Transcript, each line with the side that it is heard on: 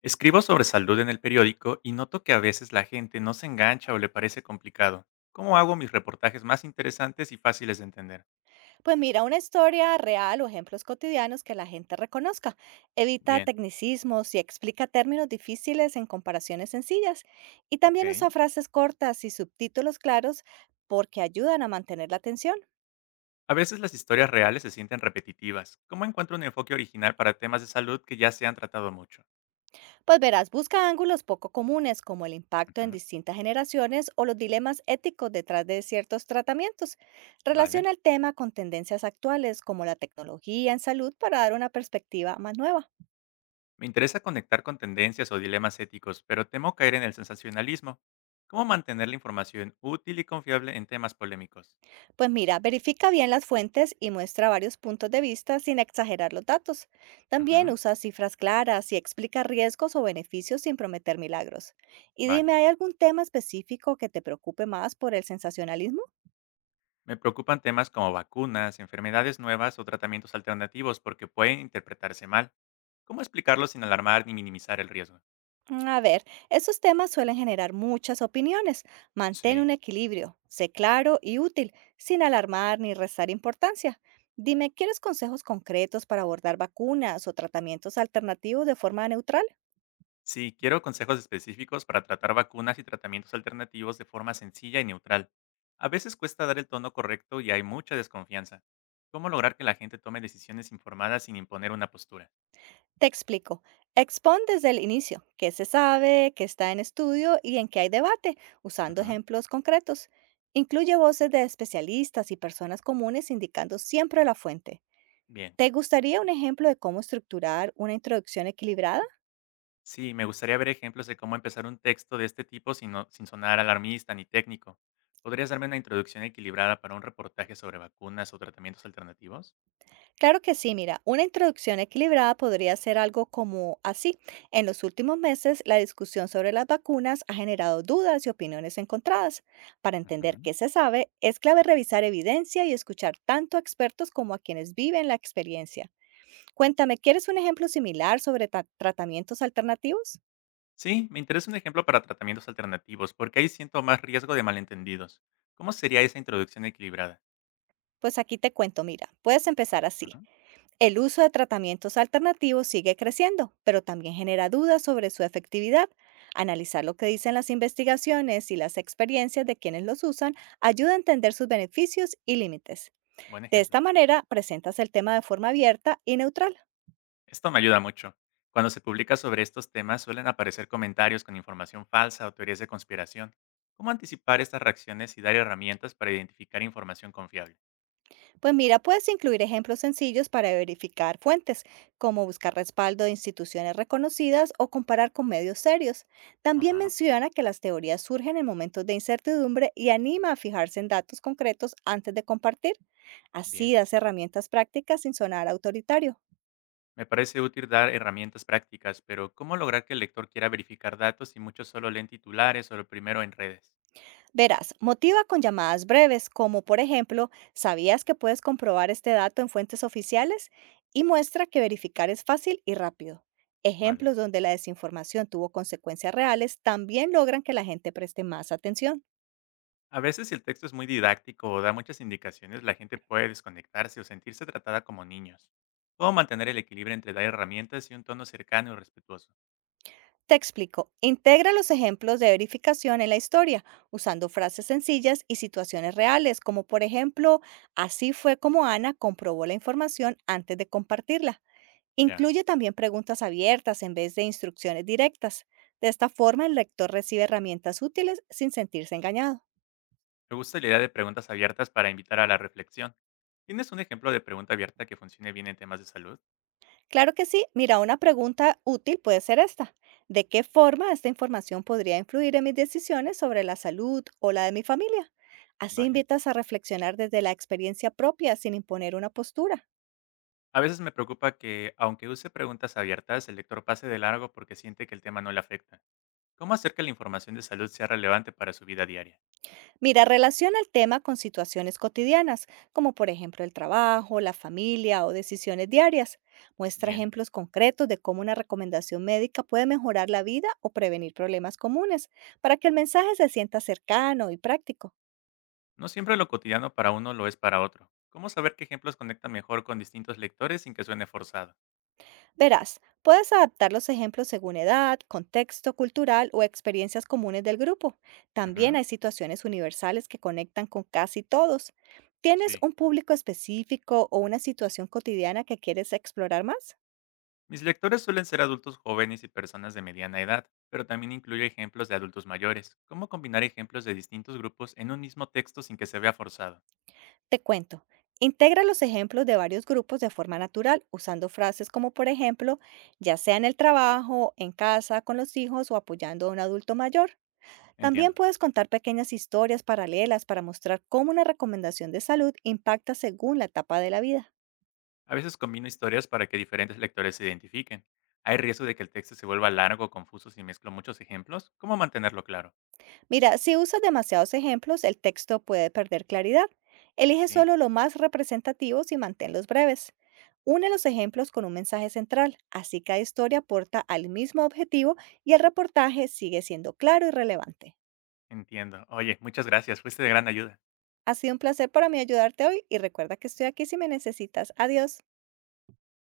left: Escribo sobre salud en el periódico y noto que a veces la gente no se engancha o le parece complicado. ¿Cómo hago mis reportajes más interesantes y fáciles de entender?
right: Pues mira una historia real o ejemplos cotidianos que la gente reconozca. Evita
left: Bien,
right: tecnicismos y explica términos difíciles en comparaciones sencillas. Y también
left: ok.
right: usa frases cortas y subtítulos claros porque ayudan a mantener la atención.
left: A veces las historias reales se sienten repetitivas. ¿Cómo encuentro un enfoque original para temas de salud que ya se han tratado mucho?
right: Pues verás, busca ángulos poco comunes como el impacto en
left: Ujú.
right: distintas generaciones o los dilemas éticos detrás de ciertos tratamientos.
left: Vale.
right: Relaciona el tema con tendencias actuales como la tecnología en salud para dar una perspectiva más nueva.
left: Me interesa conectar con tendencias o dilemas éticos, pero temo caer en el sensacionalismo. ¿Cómo mantener la información útil y confiable en temas polémicos?
right: Pues mira, verifica bien las fuentes y muestra varios puntos de vista sin exagerar los datos. También
left: Ujú.
right: usa cifras claras y explica riesgos o beneficios sin prometer milagros. Y dime,
left: Vale.
right: ¿hay algún tema específico que te preocupe más por el sensacionalismo?
left: Me preocupan temas como vacunas, enfermedades nuevas o tratamientos alternativos porque pueden interpretarse mal. ¿Cómo explicarlo sin alarmar ni minimizar el riesgo?
right: A ver, esos temas suelen generar muchas opiniones. Mantén
left: Sí.
right: un equilibrio, sé claro y útil, sin alarmar ni restar importancia. Dime, ¿quieres consejos concretos para abordar vacunas o tratamientos alternativos de forma neutral?
left: Sí, quiero consejos específicos para tratar vacunas y tratamientos alternativos de forma sencilla y neutral. A veces cuesta dar el tono correcto y hay mucha desconfianza. ¿Cómo lograr que la gente tome decisiones informadas sin imponer una postura?
right: Te explico. Expon desde el inicio qué se sabe, qué está en estudio y en qué hay debate, usando
left: Ujú.
right: ejemplos concretos. Incluye voces de especialistas y personas comunes indicando siempre la fuente.
left: Bien.
right: ¿Te gustaría un ejemplo de cómo estructurar una introducción equilibrada?
left: Sí, me gustaría ver ejemplos de cómo empezar un texto de este tipo sin sonar alarmista ni técnico. ¿Podrías darme una introducción equilibrada para un reportaje sobre vacunas o tratamientos alternativos?
right: Claro que sí, mira, una introducción equilibrada podría ser algo como así. En los últimos meses, la discusión sobre las vacunas ha generado dudas y opiniones encontradas. Para entender
left: Ujú.
right: qué se sabe, es clave revisar evidencia y escuchar tanto a expertos como a quienes viven la experiencia. Cuéntame, ¿quieres un ejemplo similar sobre tratamientos alternativos?
left: Sí, me interesa un ejemplo para tratamientos alternativos, porque ahí siento más riesgo de malentendidos. ¿Cómo sería esa introducción equilibrada?
right: Pues aquí te cuento, mira, puedes empezar así.
left: Ujú.
right: El uso de tratamientos alternativos sigue creciendo, pero también genera dudas sobre su efectividad. Analizar lo que dicen las investigaciones y las experiencias de quienes los usan ayuda a entender sus beneficios y límites.
left: Buen
right: De esta
left: ejemplo.
right: manera, presentas el tema de forma abierta y neutral.
left: Esto me ayuda mucho. Cuando se publica sobre estos temas suelen aparecer comentarios con información falsa o teorías de conspiración. ¿Cómo anticipar estas reacciones y dar herramientas para identificar información confiable?
right: Pues mira, puedes incluir ejemplos sencillos para verificar fuentes, como buscar respaldo de instituciones reconocidas o comparar con medios serios. También
left: Ajá.
right: menciona que las teorías surgen en momentos de incertidumbre y anima a fijarse en datos concretos antes de compartir.
left: Bien,
right: Así das herramientas prácticas sin sonar autoritario.
left: me parece útil dar herramientas prácticas, pero ¿cómo lograr que el lector quiera verificar datos si muchos solo leen titulares o lo primero en redes?
right: Verás, motiva con llamadas breves, como por ejemplo, ¿sabías que puedes comprobar este dato en fuentes oficiales? Y muestra que verificar es fácil y rápido.
left: Vale.
right: Ejemplos donde la desinformación tuvo consecuencias reales también logran que la gente preste más atención.
left: A veces si el texto es muy didáctico o da muchas indicaciones, la gente puede desconectarse o sentirse tratada como niños. ¿Cómo mantener el equilibrio entre dar herramientas y un tono cercano y respetuoso?
right: Te explico, integra los ejemplos de verificación en la historia, usando frases sencillas y situaciones reales, como por ejemplo, así fue como Ana comprobó la información antes de compartirla.
left: Ya.
right: Incluye también preguntas abiertas en vez de instrucciones directas. De esta forma, el lector recibe herramientas útiles sin sentirse engañado.
left: Me gusta la idea de preguntas abiertas para invitar a la reflexión. ¿Tienes un ejemplo de pregunta abierta que funcione bien en temas de salud?
right: Claro que sí, mira, una pregunta útil puede ser esta. ¿De qué forma esta información podría influir en mis decisiones sobre la salud o la de mi familia? Así
left: Vale.
right: invitas a reflexionar desde la experiencia propia sin imponer una postura.
left: A veces me preocupa que, aunque use preguntas abiertas, el lector pase de largo porque siente que el tema no le afecta. ¿Cómo hacer que la información de salud sea relevante para su vida diaria?
right: Mira, relaciona el tema con situaciones cotidianas, como por ejemplo el trabajo, la familia o decisiones diarias. Muestra
left: Bien,
right: ejemplos concretos de cómo una recomendación médica puede mejorar la vida o prevenir problemas comunes, para que el mensaje se sienta cercano y práctico.
left: no siempre lo cotidiano para uno lo es para otro. ¿Cómo saber qué ejemplos conectan mejor con distintos lectores sin que suene forzado?
right: Verás, puedes adaptar los ejemplos según edad, contexto cultural o experiencias comunes del grupo. También
left: Ujú.
right: hay situaciones universales que conectan con casi todos. ¿Tienes
left: Sí.
right: un público específico o una situación cotidiana que quieres explorar más?
left: Mis lectores suelen ser adultos jóvenes y personas de mediana edad, pero también incluyo ejemplos de adultos mayores. ¿Cómo combinar ejemplos de distintos grupos en un mismo texto sin que se vea forzado?
right: Te cuento. Integra los ejemplos de varios grupos de forma natural, usando frases como, por ejemplo, ya sea en el trabajo, en casa, con los hijos o apoyando a un adulto mayor. También
left: Entiendo.
right: puedes contar pequeñas historias paralelas para mostrar cómo una recomendación de salud impacta según la etapa de la vida.
left: A veces combino historias para que diferentes lectores se identifiquen. ¿Hay riesgo de que el texto se vuelva largo o confuso si mezclo muchos ejemplos? ¿Cómo mantenerlo claro?
right: Mira, si usas demasiados ejemplos, el texto puede perder claridad. Elige
left: Sí,
right: solo lo más representativos y manténlos breves. Une los ejemplos con un mensaje central, así cada historia aporta al mismo objetivo y el reportaje sigue siendo claro y relevante.
left: entiendo. Oye, muchas gracias. Fuiste de gran ayuda.
right: Ha sido un placer para mí ayudarte hoy y recuerda que estoy aquí si me necesitas. Adiós.